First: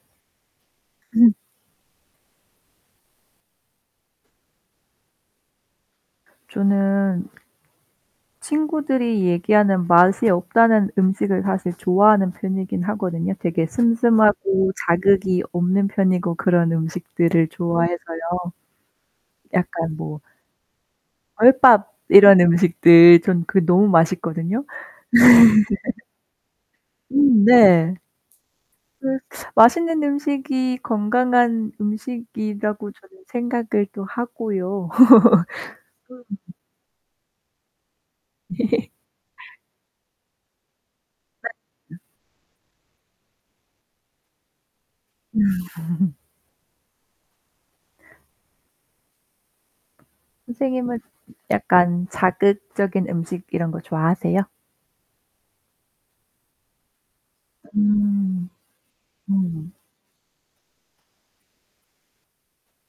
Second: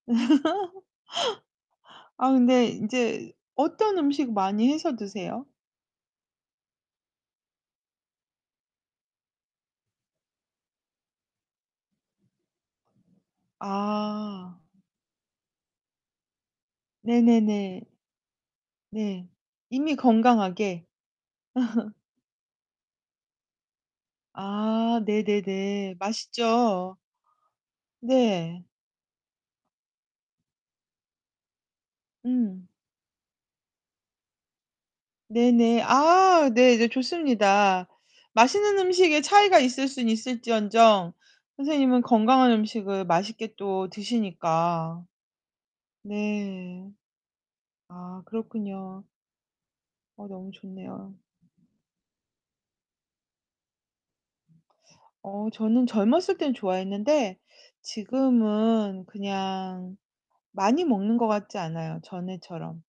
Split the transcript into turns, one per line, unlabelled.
음.
아 네 인제 어떤 음식 많이 해서 드세요?
저는 친구들이 얘기하는 맛이 없다는 음식을 사실 좋아하는 편이긴 하거든요. 되게
아.
슴슴하고 자극이 없는 편이고 그런 음식들을
네네네.
좋아해서요.
네.
약간
이미
뭐
건강하게?
절밥 이런 음식들 전 그게 너무 맛있거든요.
아 네네네. 맛있죠.
음 네.
네.
그 맛있는 음식이 건강한
음.
음식이라고 저는 생각을 또 하고요.
네네.
음.
아 네 네 좋습니다. 맛있는 음식에 차이가 있을 순 있을지언정
네. 음.
선생님은 건강한 음식을 맛있게 또 드시니까. 네. 아, 그렇군요. 어 너무
선생님은
좋네요.
약간 자극적인 음식 이런 거 좋아하세요?
어 저는 젊었을 때는 좋아했는데
음.
지금은
네.
그냥 많이 먹는 것 같지 않아요, 전에처럼.